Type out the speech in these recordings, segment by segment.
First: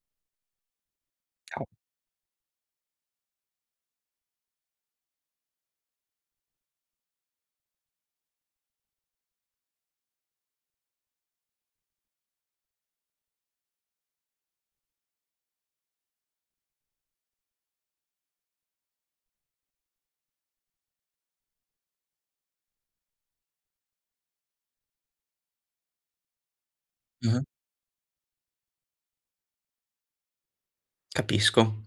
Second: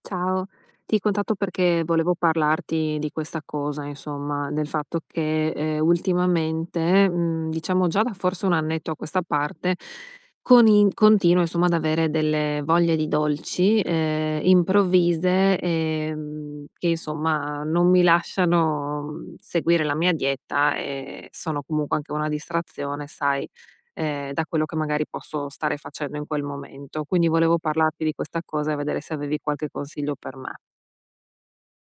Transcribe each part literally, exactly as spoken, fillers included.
Ciao, ti contatto perché volevo parlarti di questa cosa, insomma, del fatto che eh, ultimamente, mm, diciamo già da forse un annetto a questa parte, con i- continuo insomma ad avere delle voglie di dolci eh, improvvise, ehm, che insomma non mi lasciano, mm, seguire la mia dieta, e sono comunque anche una distrazione, sai, ehm, da quello che magari posso stare facendo in quel momento. Quindi Mh-mh, volevo parlarti di questa cosa e vedere se avevi qualche consiglio per me. capisco.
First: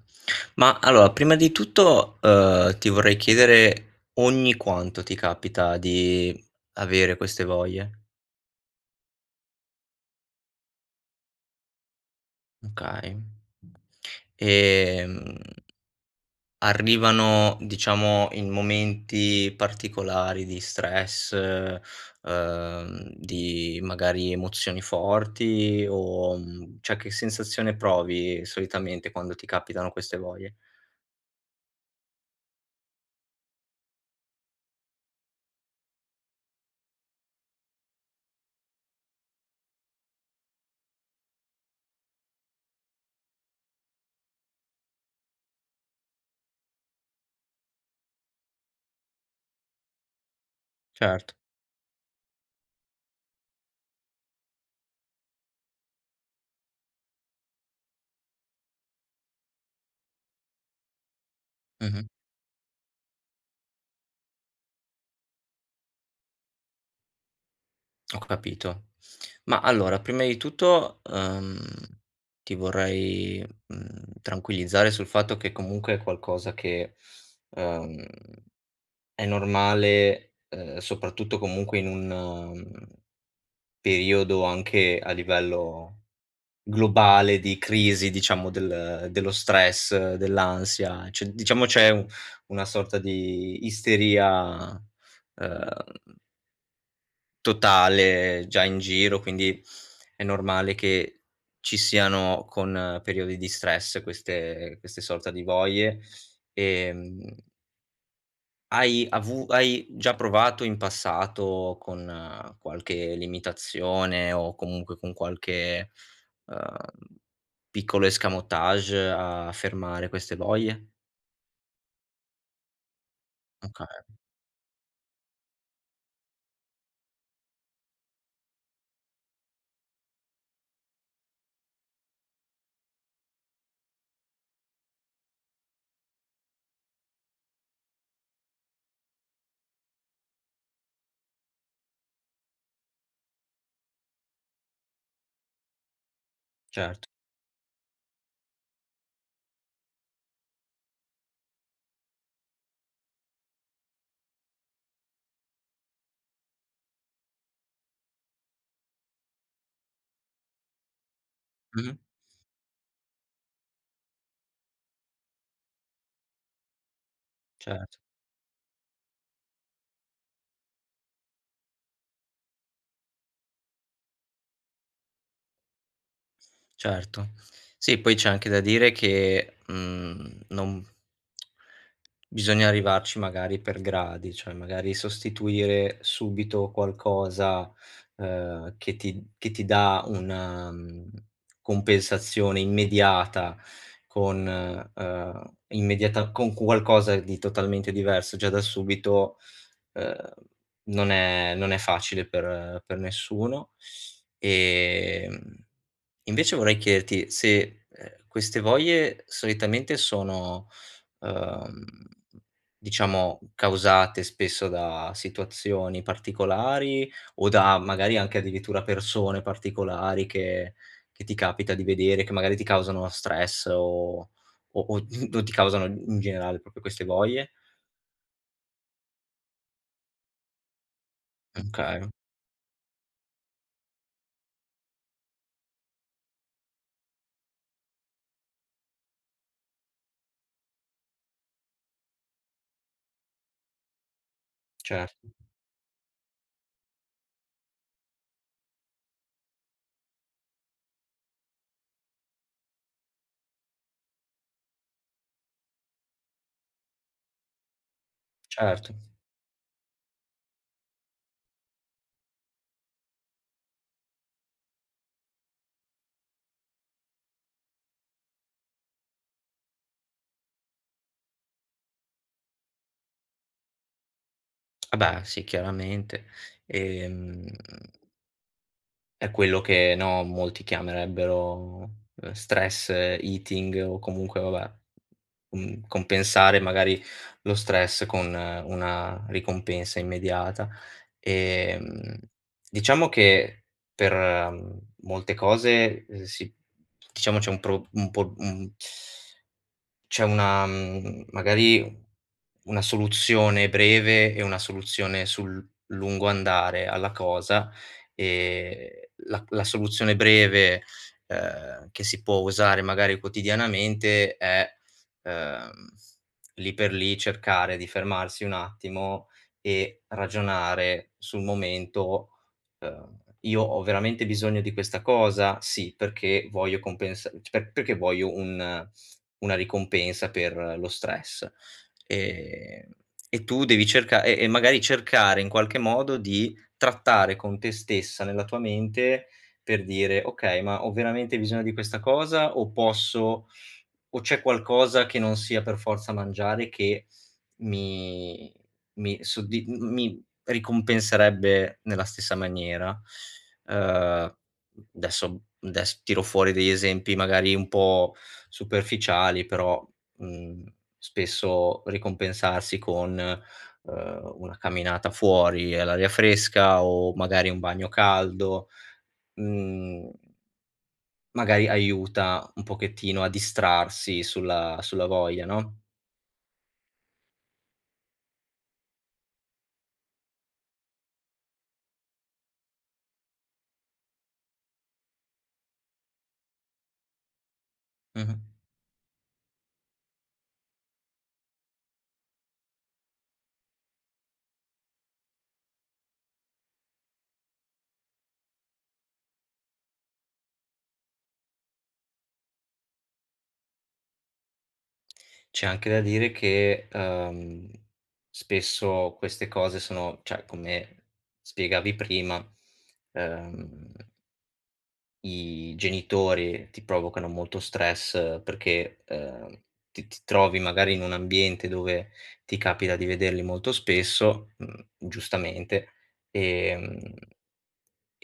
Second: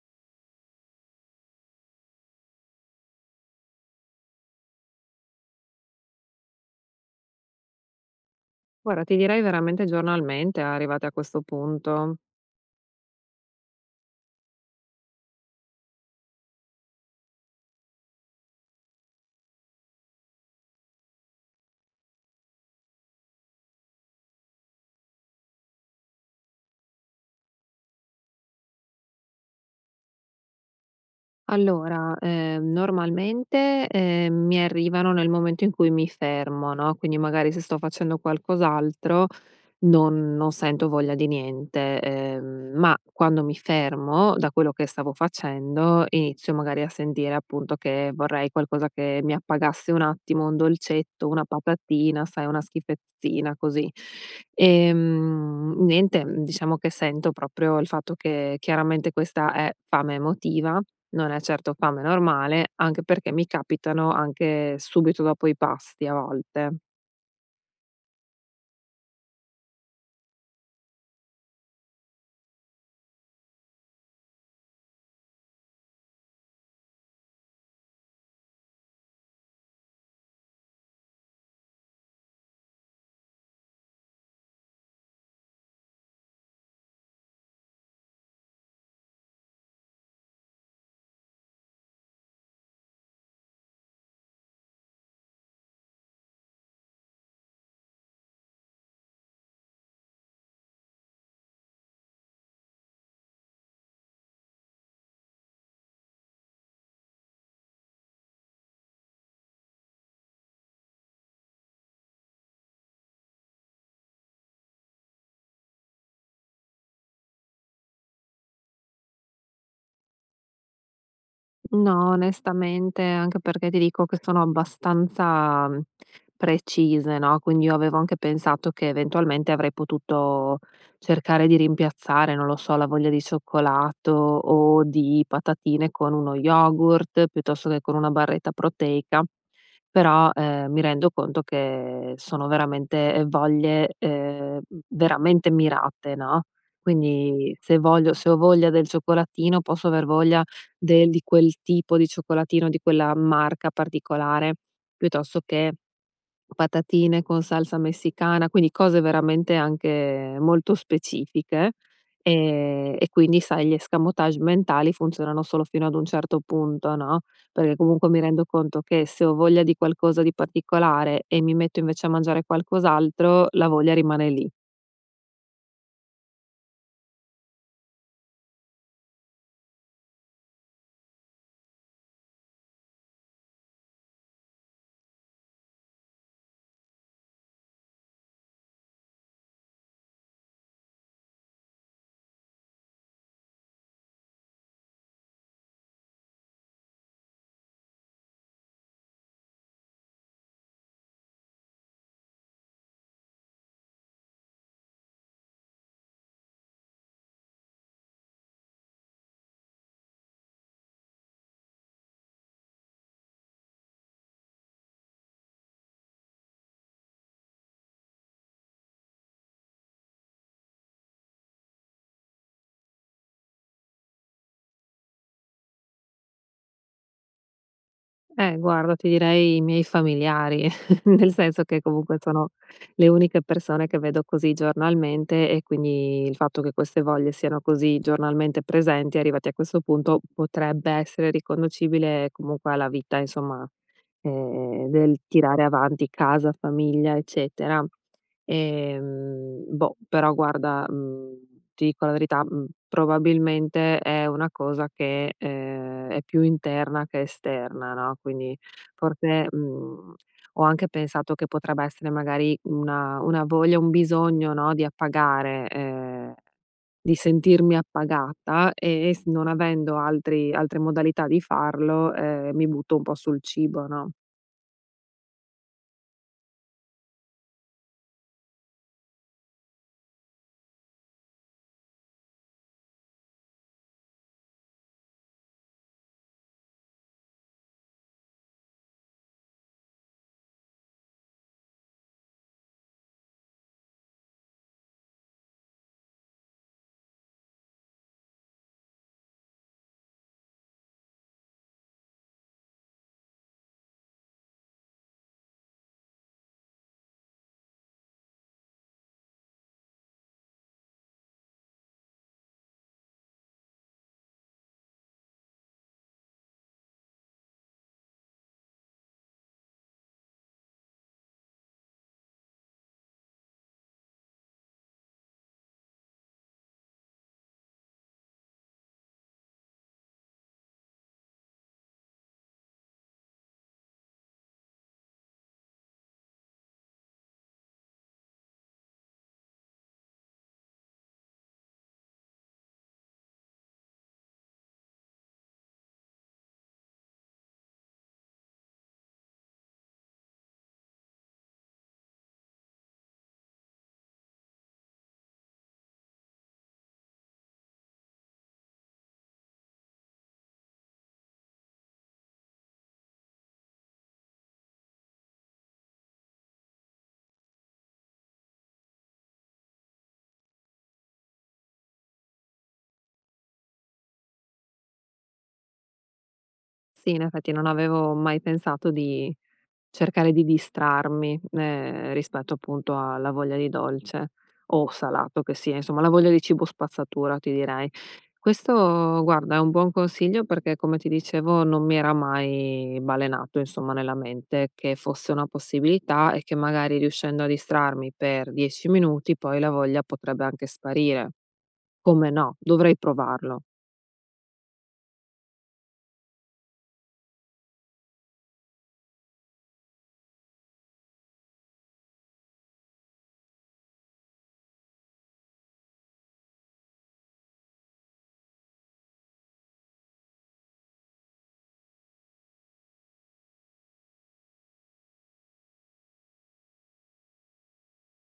Ma allora, prima di tutto, uhm, ti vorrei chiedere ogni quanto ti capita di avere queste voglie? Guarda, ti direi veramente giornalmente, arrivati a questo punto. Okay. Ehm, Arrivano diciamo in momenti particolari di stress, uhm, di magari emozioni forti o, mhmm, cioè che sensazione provi solitamente quando ti capitano queste voglie? Allora, ehm, normalmente, ehm, mi arrivano nel momento in cui mi fermo, no, quindi magari se sto facendo qualcos'altro Non non sento voglia di niente, ehm, ma quando mi fermo da quello che stavo facendo, inizio magari a sentire appunto che vorrei qualcosa che mi appagasse un attimo, un dolcetto, Certo, una patatina, sai, una schifezzina così. Ehm, niente, diciamo che sento proprio il fatto che chiaramente questa è fame emotiva, non è certo fame mh-mh. normale, anche perché mi capitano anche subito dopo i pasti a volte. Ho capito. Ma allora, prima di tutto, uhm, ti vorrei, mhmm, tranquillizzare sul fatto che comunque è qualcosa che, uhm, è normale, uhm, soprattutto comunque in un, mhmm, periodo anche a livello globale di crisi, diciamo, del dello stress, dell'ansia, cioè diciamo c'è u una sorta di isteria, uhm totale, già in giro, quindi è normale che ci siano con eh, periodi di stress queste queste sorta di voglie. Ehm, hai avu hai già provato in passato con eh, qualche limitazione o comunque con qualche, uhm, piccolo escamotage a fermare queste voglie? No, onestamente, anche perché ti dico Okay, che sono abbastanza, mhmm, precise, no, quindi io avevo anche pensato che eventualmente avrei potuto cercare di rimpiazzare, non lo so, la voglia di cioccolato o di patatine con uno yogurt, piuttosto che con una barretta proteica, però, ehm, mi rendo conto che sono veramente, ehm, voglie, ehm, veramente mirate, no, certo. quindi se voglio se ho voglia del cioccolatino, posso aver voglia del di quel tipo di cioccolatino, di quella marca particolare, piuttosto che patatine con salsa messicana, quindi cose veramente anche molto specifiche. Mh-mh, Ehm, e quindi sai gli escamotage mentali funzionano solo fino ad un certo punto, no, perché cer comunque mi rendo conto che se ho voglia di qualcosa di particolare e mi metto invece a mangiare qualcos'altro, la voglia rimane lì. certo. Sì, poi c'è anche da dire che, mhmm, non bisogna arrivarci magari per gradi, cioè magari sostituire subito qualcosa, ehm, che ti che ti dà una, mhmm, compensazione immediata con, ehm, immediata con qualcosa di totalmente diverso già da subito, ehm, non è non è facile per per nessuno. Ehm Invece vorrei chiederti se, ehm, queste voglie solitamente sono, uhm, diciamo causate spesso da situazioni particolari o da magari anche addirittura persone particolari che che ti capita di vedere, che magari ti causano stress o o o o ti causano in generale proprio queste voglie? Eh, guarda, ti direi i miei familiari, nel senso che Okay, comunque sono le uniche persone che vedo così giornalmente, e quindi il fatto che queste voglie siano così giornalmente presenti, arrivati a questo punto, potrebbe essere riconducibile comunque alla vita, insomma, eh, del certo, tirare avanti casa, famiglia, eccetera. Ehm, boh, però guarda, mhmm, ti dico la verità, mhmm, probabilmente è una cosa che, ehm, è più interna che esterna, no, quindi certo. forse, mhmm, ho anche pensato che potrebbe essere magari una una voglia, un bisogno, no, di appagare, ehm, di sentirmi appagata e s non avendo altri altre modalità di farlo, ehm, mi butto un po' sul cibo, no. Vabbè sì chiaramente. Ehm È quello che, no, molti chiamerebbero, uhm, stress eating o comunque vabbè, mhmm, compensare magari lo stress con eh, una ricompensa immediata. Ehm, diciamo che per, mhmm, molte cose, uhm, si diciamo c'è un pro un po' un c'è una mhmm, magari una soluzione breve e una soluzione sul lungo andare alla cosa, ehm, la la soluzione breve, ehm, che si può usare magari quotidianamente è, ehm, lì per lì cercare di fermarsi un attimo e ragionare sul momento, ehm: "Io ho veramente bisogno di questa cosa? Sì, perché voglio compens per perché voglio un" una ricompensa per lo stress. Ehm, e tu devi cerca e e magari cercare in qualche modo di trattare con te stessa, nella tua mente, per dire: "Okay, ma ho veramente bisogno di questa cosa o posso o c'è qualcosa che non sia per forza mangiare che mi mi soddi m mi ricompenserebbe nella stessa maniera? Uhm, adesso adesso tiro fuori degli esempi magari un po' superficiali, però, mhmm, spesso ricompensarsi con, uhm, una camminata fuori all'aria fresca o magari un bagno caldo, mhmm magari aiuta un pochettino a distrarsi sulla sulla voglia, no, Sì, in effetti non avevo mai pensato di cercare di distrarmi, ehm, rispetto appunto alla voglia di dolce o salato che sia, insomma la voglia di cibo spazzatura ti direi. mh-mh. Questo guarda è un buon consiglio, perché come ti dicevo non mi era mai balenato insomma nella mente che fosse una possibilità, e che magari riuscendo a distrarmi per dieci minuti poi la voglia potrebbe anche sparire. Come no, dovrei provarlo. C'è anche da dire che, uhm, spesso queste cose sono cioè come spiegavi prima, uhm, i genitori ti provocano molto stress perché, uhm, ti ti trovi magari in un ambiente dove ti capita di vederli molto spesso, mhmm, giustamente, ehm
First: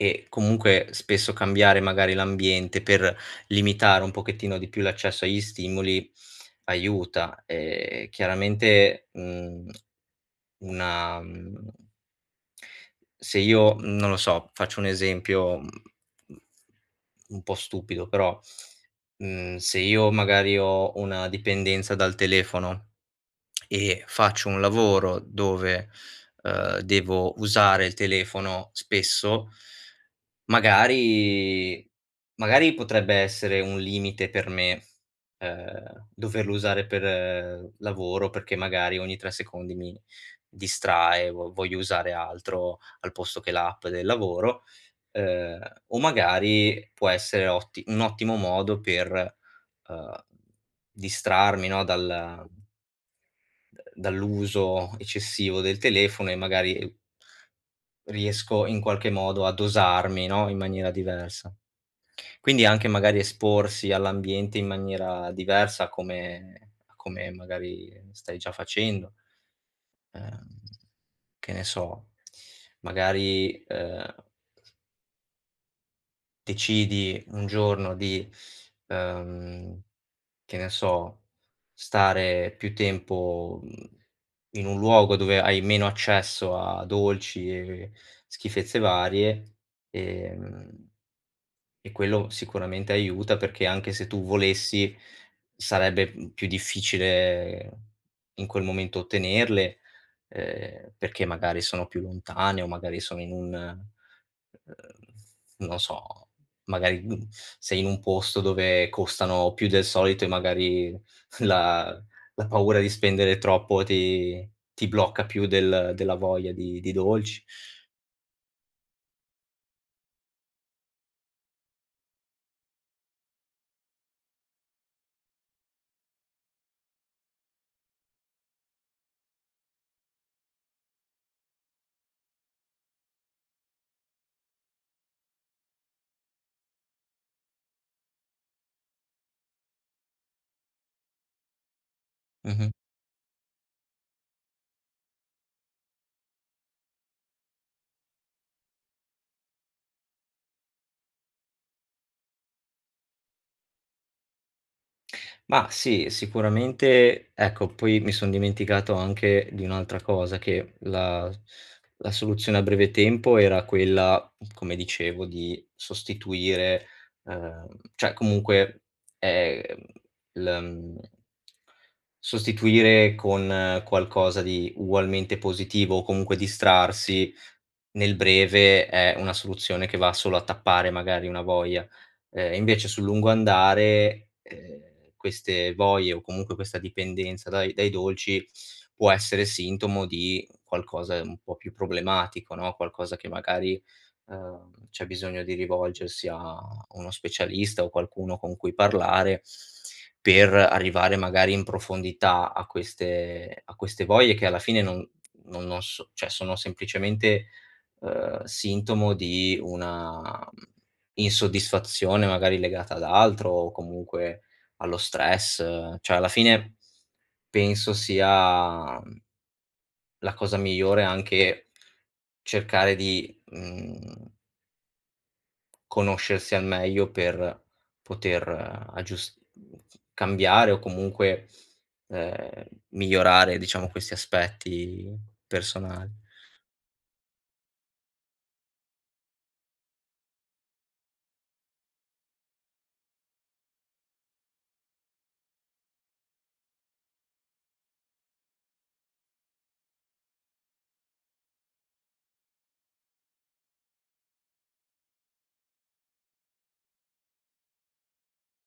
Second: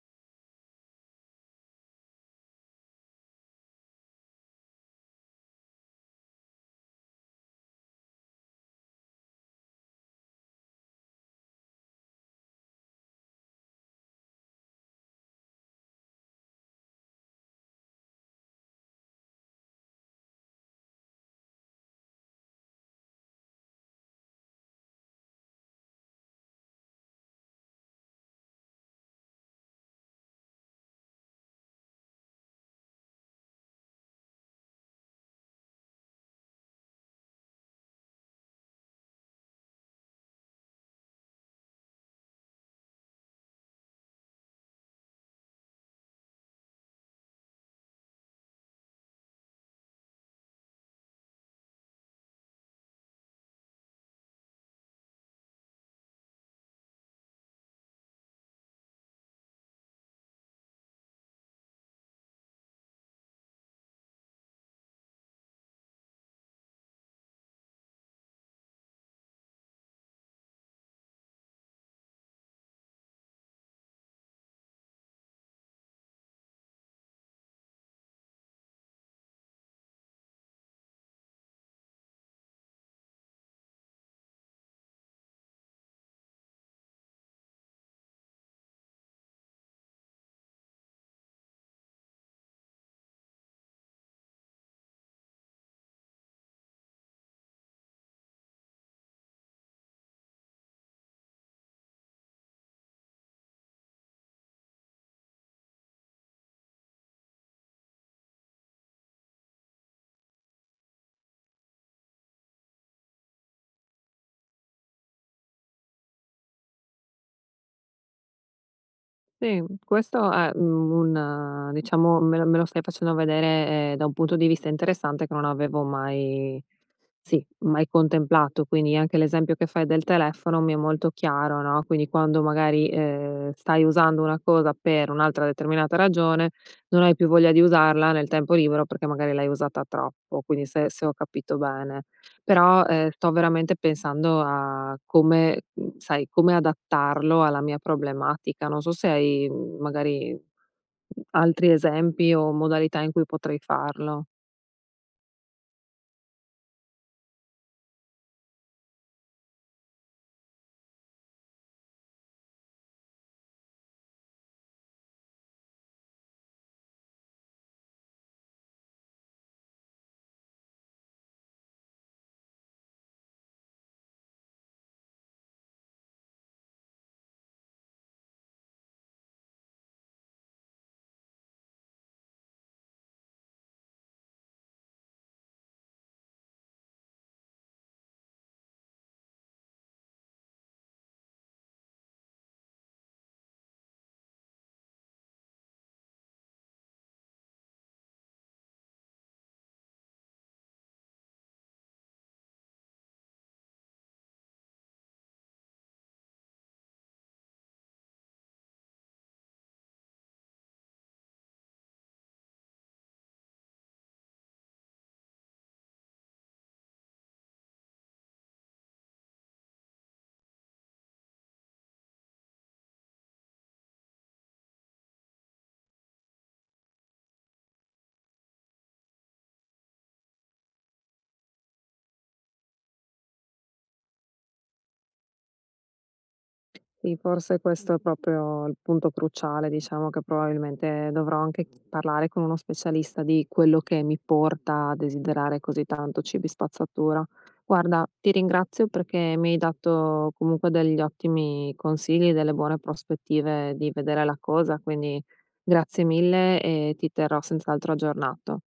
e comunque spesso cambiare magari l'ambiente per limitare un pochettino di più l'accesso agli stimoli aiuta. Ehm, chiaramente, mhmm, una mhmm, se io, mh, non lo so, faccio un esempio, mhmm, un po' stupido però, mhmm, se io magari ho una dipendenza dal telefono e faccio un lavoro dove, uhm, devo usare il telefono spesso. Magari magari potrebbe essere un limite per me, ehm, doverlo usare per eh, lavoro, perché magari ogni tre secondi mi distrae, vo voglio usare altro al posto che l'app del lavoro, ehm, o magari può essere otti un ottimo modo per, uhm, distrarmi, no, dal dall'uso eccessivo del telefono e magari riesco in qualche modo a dosarmi, no, in maniera diversa. Quindi anche magari esporsi all'ambiente in maniera diversa come a come magari stai già facendo. Ehm, che ne so, magari, ehm, decidi un giorno di, ehm, che ne so, stare più tempo, mhmm, in un luogo dove hai meno accesso a dolci e schifezze varie, ehm e quello sicuramente aiuta, perché anche se tu volessi sarebbe, mhmm, più difficile in quel momento ottenerle, ehm, perché magari sono più lontane o magari sono in un uhm, non so, magari, mhmm, sei in un posto dove costano più del solito e magari la la paura di spendere troppo ti ti blocca più del della voglia di di dolci. Sì, questo è, mhmm, un eh, diciamo me lo me lo stai facendo vedere, ehm, da un punto di vista interessante che non avevo mai sì, mai contemplato. Quindi anche l'esempio che fai del telefono mi è molto chiaro, no, quindi quando magari, ehm, stai usando una cosa per un'altra determinata ragione, non hai più voglia di usarla nel tempo libero perché magari l'hai usata troppo, quindi se se ho capito bene. Mh-mh. Però, ehm, sto veramente pensando a come, mhmm, sai, come adattarlo alla mia problematica. Non so se hai, mhmm, magari mhmm, altri esempi o modalità in cui potrei farlo. Ma sì, sicuramente ecco, poi mi son dimenticato anche di un'altra cosa, che la la soluzione a breve tempo era quella, come dicevo, di sostituire, ehm, cioè comunque, ehm, l mhmm, sostituire con eh, qualcosa di ugualmente positivo o comunque distrarsi nel breve è una soluzione che va solo a tappare magari una voglia. Ehm, invece sul lungo andare, ehm, queste voglie o comunque questa dipendenza dai dai dolci può essere sintomo di qualcosa un po' più problematico, no, qualcosa che magari, ehm, c'è bisogno di rivolgersi a uno specialista o qualcuno con cui parlare, per arrivare magari in profondità a queste a queste voglie che alla fine non non non so cioè sono semplicemente, ehm, sintomo di una insoddisfazione magari legata ad altro o comunque allo stress. Cioè alla fine penso sia, mhmm, la cosa migliore anche cercare di, mhmm, conoscersi al meglio per poter aggius cambiare o comunque, ehm, migliorare diciamo questi aspetti personali. Sì, forse questo è proprio il punto cruciale, diciamo che probabilmente dovrò anche ch- parlare con uno specialista di quello che mi porta a desiderare così tanto cibi spazzatura. Guarda, ti ringrazio perché mi hai dato comunque degli ottimi consigli, delle buone prospettive di vedere la cosa, quindi grazie mille e ti terrò senz'altro aggiornato.